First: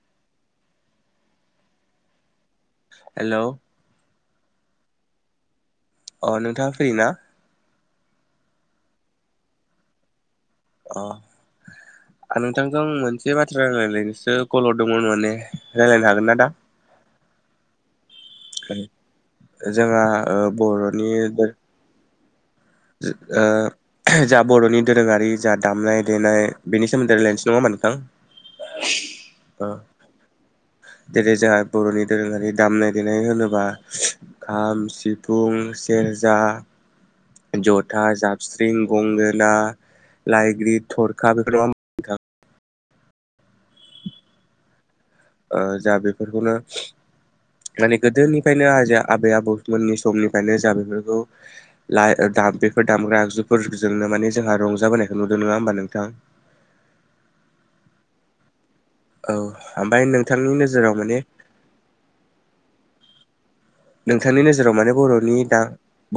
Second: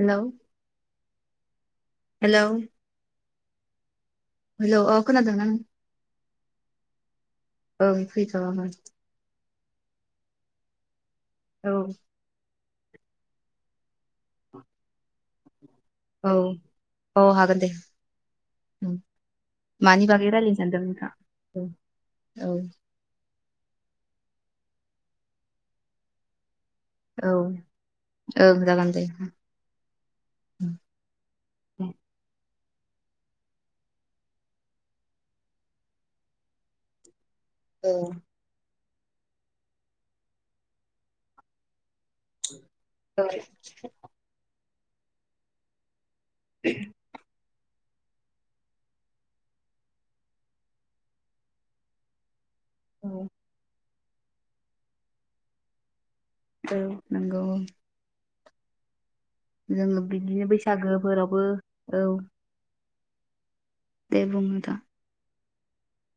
Hello hello hello hello अ खोनादों ना नों अ नोंथाङा फ्रि ना? ओं फ्रिथ' आङो। अ औ आं नोंथांजों मोनसे बाथ्रा रायलायलायनोसो कल' हरदोंमोन माने रायज्लायनो हागोन औ ना दा? औ हागोन दे, ओं। जोंहा मानि बागै ओ रयालायनो सानदों बर'नि नोंथां? ओ जा बर'नि दोरोङारि जा दामनाय-देनाय बेनि सोमोन्दै औ रायलायनोसै नङा ओम ओं जागोन दे नोंथां? जेरै जोंहा औ बर'नि दोरोङारि दामनाय-देनाय होनोबा खाम, सिफुं, सेरजा, जथा, जाबस्रिं, गंगोना, लाइग्रिद, थरखा बेफोर नङा होमबा नोंथां? औ ओ जा बेफोरखौनो माने गोदोनिफ्रायनो आजै-आबै-आबौमोननि समनिफ्रायनो जा बेफोरखौ ला ओ दाम औ ग्रा आगजुफोरजोंनो माने जोंहा रंजाबोनायखौ नुदों। नङा होमबा नोंथां? औ नोंगौ। औ जोङो ओमफ्राय बिदिनो नोंथांनि नोजोराव माने बैसागोफोरावबो औ। दे नोंथांनि बुं नोंथां नोजोराव माने बर'नि दा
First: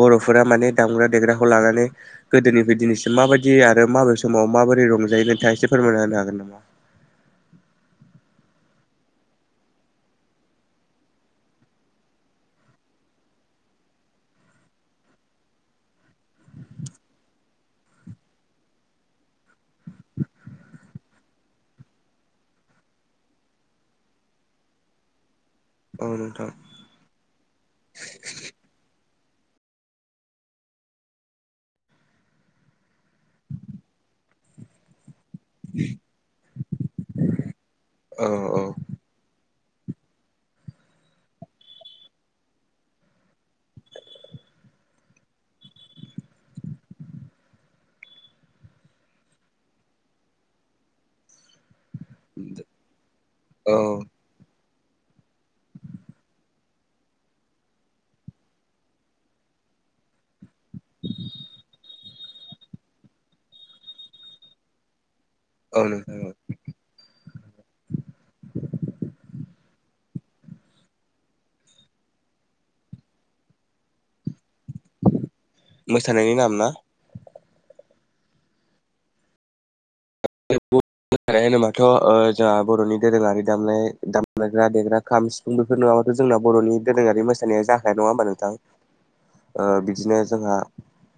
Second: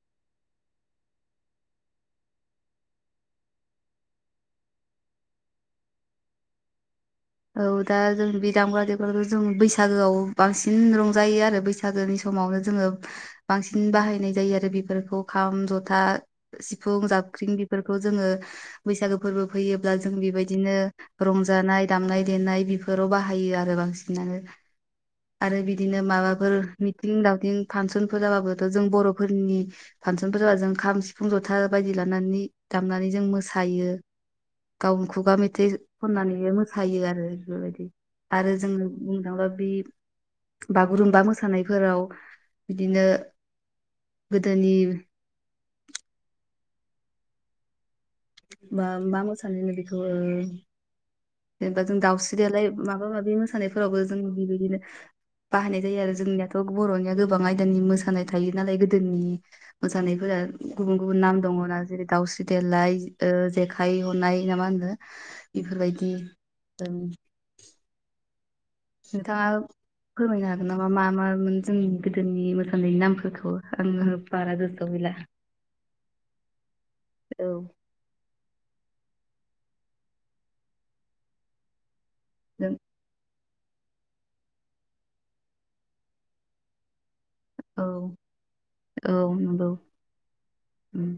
बर'फोरा माने दामग्रा देग्राखौ लानानै गोदोनिफाय दिनैसिम माबायदि आरो माबे समाव माबोरै रंजायो नोंथाङा एसे फोरमायना होनो हागोन नामा? औ दा जों बे दामग्रा-देग्रा जों बैसागोआव बांसिन रंजायो आरो बैसागोनि स मावनो जोङो बांसिन बाहायनाय जायो आरो बेफोरखौ खाम, जथा, सिफुं, जाब ख्रिं बेफोरखौ जोङो बैसागो फोरबो फैयोब्ला जों बेबायदिनो रंजानाय दामनाय-देनाय बेफोराव बाहायो आरो बांसिनानो। आरो बिदिनो औ नोंथां माबाफोर मिथिं-दावथिं फासनफोर जाबाबोथ' जों बर' फोरनि फासनफोर जा जों खाम, सिफुं, जथा बायदि लानानै दामनानै जों मोसायो गाव खुगा मेथाइ खननानैनो मोसायो आरो बेफोरबायदि औ औ आरो जोङो बुंनो थाङोबा बे बागुरुम्बा मोसानायफोराव बिदिनो गोदोनि बा मा मोसानाय होनो बेखौ ओ बा जों दउस्रियालाय माबा-माबि औ मोसानायफोरावबो जों बेबायदिनो [inaudible] बाहायनाय जायो आरो जोंनियाथ' बर'निया गोबां आयदानि मोसानाय थायो नालाय गोदोनि मोसानायफोरा गुबुन-गुबुन नाम दङना जेरै दाउस्रि देलााय ओ जेखाइ हनाय ना मा होन्दो औ बेफोरबायदि नोंथां जों नोंथाङा फोरमायनो हागोन नामा? मा मामोन जोंनि गोदोनि मोसानायनि नामफोरखौ आङो बारा गोसोआव गैला मोसानायनि नाम ना? औ [unintelligible] होनोबाथ' जोंहा जों बर'नि दोरोङारि दामायग्रा देग्रा खाम सिफुं बेफोर नङाबाथ' जोंना बर'नि दोरोङारि मोसा नाया औ जाखाया नङा होमबा नोंथां औ ओ नंगौ बिदिनो जोंहा उम,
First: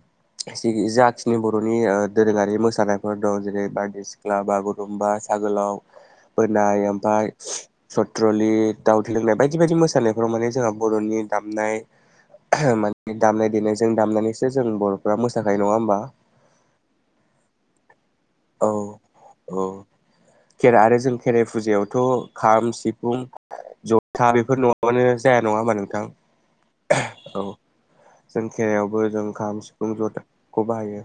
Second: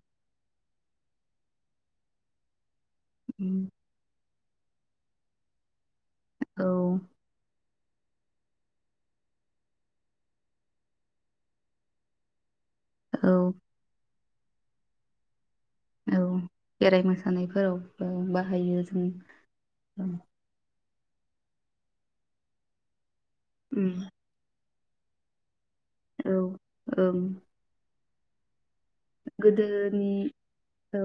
जाखिनि बर'नि दोरोङारि मोसानायफोर दं जेरै उम, बारदै सिख्ला बागुरुम्बा सागोलाव औ बोनाय ओमफाय सथ्रलि दाउ थै लोंनाय बायदि बायदि मोसानायफोराव माने जोंहा बर'नि दामनाय माने दामनाय औ देनायजों दामनानैसो जों बर'फ्रा मोस औ खेराइ मोसानायफोरावबो औ बाहायो जों औ औ। खेरा आरो जों खेराइ फुजायावथ' खाम सिफुं उम, जथा बेफोर नङा बानो जाया नङा होमबा औ ओं नोंथां औ जों खेरायावबो जों खाम सिफुं गोदोनि ज'थाखौ औ बाहायो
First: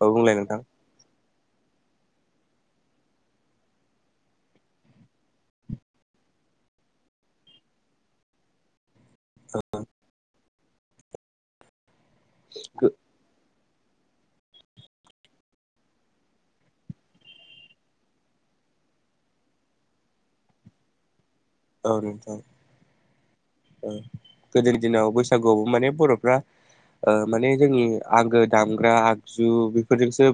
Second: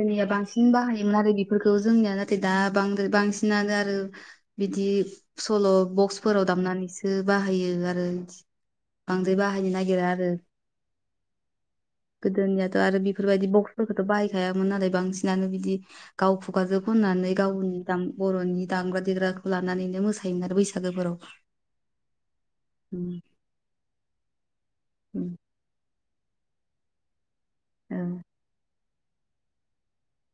औ बुंलाय नोंथां। बांसिन बाहायोमोन आरो बेफोरखौ जोंनिया नाथाय बाद्राय बांसिनानो आरो बिदि सल' बक्सफोराव दामनानैसो बाहायो आरो बांद्राय बाहायनो नागिरा आरो। गोदोनियाथ' आरो बेफोरबायदि ब थ' बाहायखायामोन नालाय बांसिनानो बिदि गाव खुगाजो खननानै गावनि दाम बर'नि दाम दामग्रा देग्राखौ लानानैनो मोसायोमोन आरो बैसागोफोराव। औ नोंथां। उम ओ गोदोनि दिनाव उम बैसागुआवबो माने बर'फ्रा ओ माने जोंनि ओ आंगो दाम ग्रा आगजु बेफोरजोंसो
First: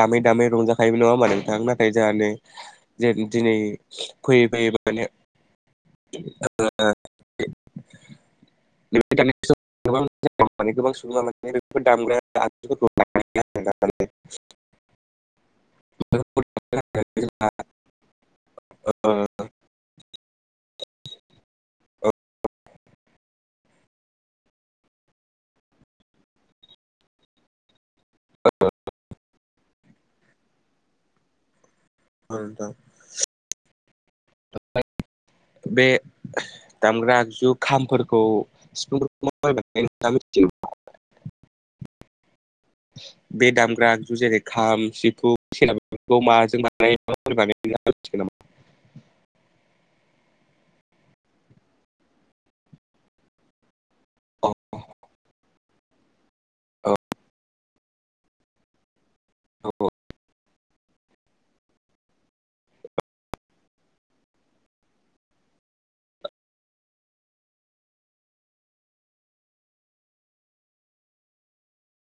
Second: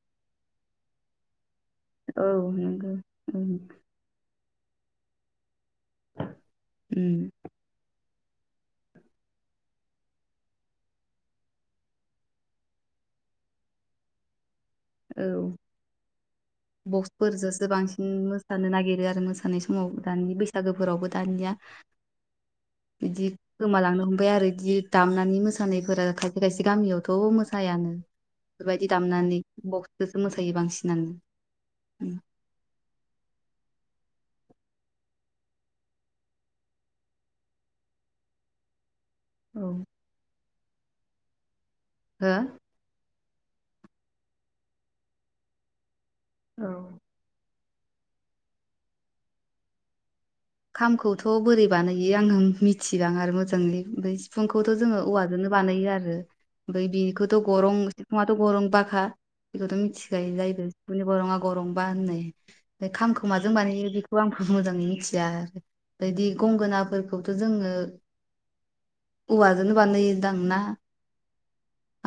दामै दामै रंजाखायोबो नङा होमा नोंथां ना औ नंगौ [unintelligible] दिनै उम फै [unintelligible] उम। [unintelligible] [unintelligible] [inaudible] औ। बक्सफोरजोंसो बांसिन मोसानो नागिरो आरो मोसानाय समाव दानि बैसा सागोफोरावबो दानिया। [inaudible] बिदि गोमालांनो हमबाय आरो बिदि दामनानै मोसानायफोरा खायसे खायसे गामियावथ' मोसायानो। बेफोरबायदि दामनानै बक्सखौसो मोसायो बांसिनानो। उम औ नोंथां। [unintelligible] बे दामग्रा आगजु खामफोरखौ सिफुंफोर औ [unintelligible] हो? बे दामग्रा आगजु जेरै खाम सिफु [unintelligible] माजो औ बानाया माबोरै बानायो? [unintelligible] खामखौथ' बोरै बानायो आङो मिथिबाङा आरो मोजाङै ओमफ्राय औ सिफुंखौथ' जोङो औवाजोंनो बानाय बानायो आरो ओमफ्राय औ बिखौथ' गरं सिफुङाथ' गरं बाखा। बेखौथ' मिथिखायो जायबो सिफुंनि गरंबा होननाय ओमफ्राय खामखौ माजों बानायहैयो बेखौ आं आंबो मोजाङै मिथिया बेदि गंगोनाफोरखौथ' जोङो औवाजों नो बानायोदां ना?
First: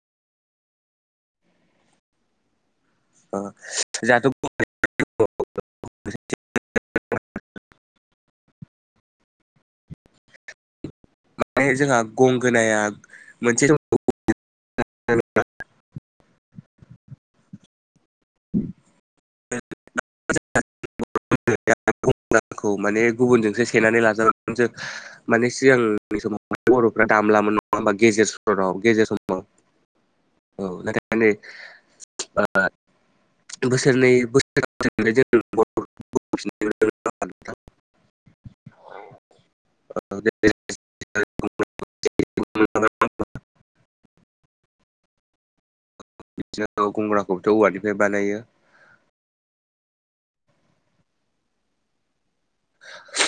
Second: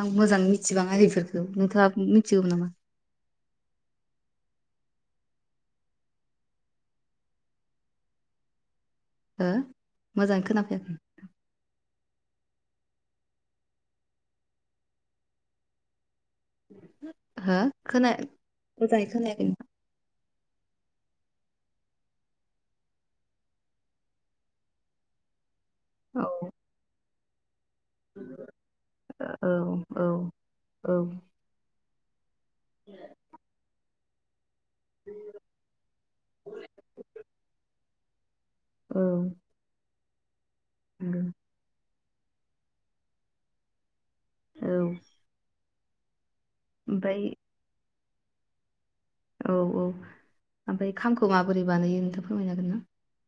आं मोजां मिथिबाङा इफोरखौ नोंथाङा मिथिगौ नामा? [unintelligible] हो मोजाङै खोनाफैयाखै। माने जोंहा गंगोनाया मोनसे द [unintelligible] [unintelligible] हो खोना मोजांयै खोनायाखै नों [unintelligible] खौ माने गुबुनजोंसो सेनानै लाजागोन जों माने सिगांनि औ समाव बरफ्रा दामला मोन औ औ औ [unintelligible] [unintelligible] [unintelligible] औ नंगो [unintelligible] औ बिदिनो ओमफ्राय गंग्राखौबोथ औवानिफ्राय बानायो। औ औ ओमफ्राय खामखौ माबोरै बानायो नोंथां फोरमायनो हागोन ना?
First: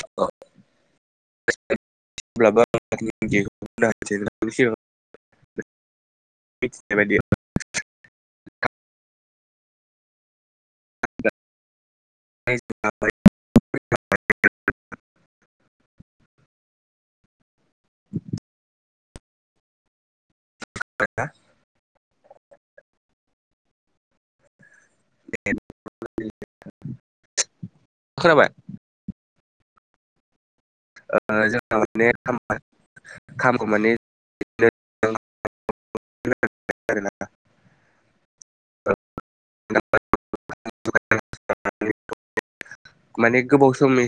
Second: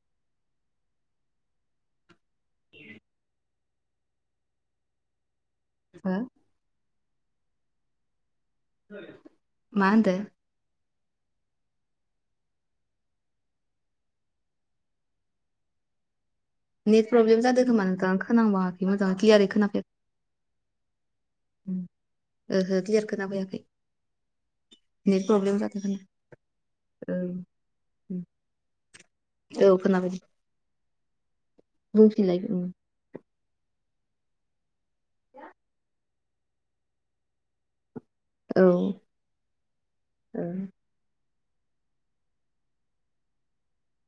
[unintelligible] [unintelligible] हा बेबायदि मा होनदो [unintelligible] नेट प्रब्लेम जादों खोमा नोंथाङा खोनाबाङाखै मोजांङै ल्कियारै खोनाफैया। [unintelligible] ओहो ल्कियार खोनाफैयाखै। नेट प्रब्लेम जादो ओ खोनाबाय औ खोनाफैदो ओ जोंनाव माने खामखौ माने [unintelligible] औ ओ माने गोबाव समनि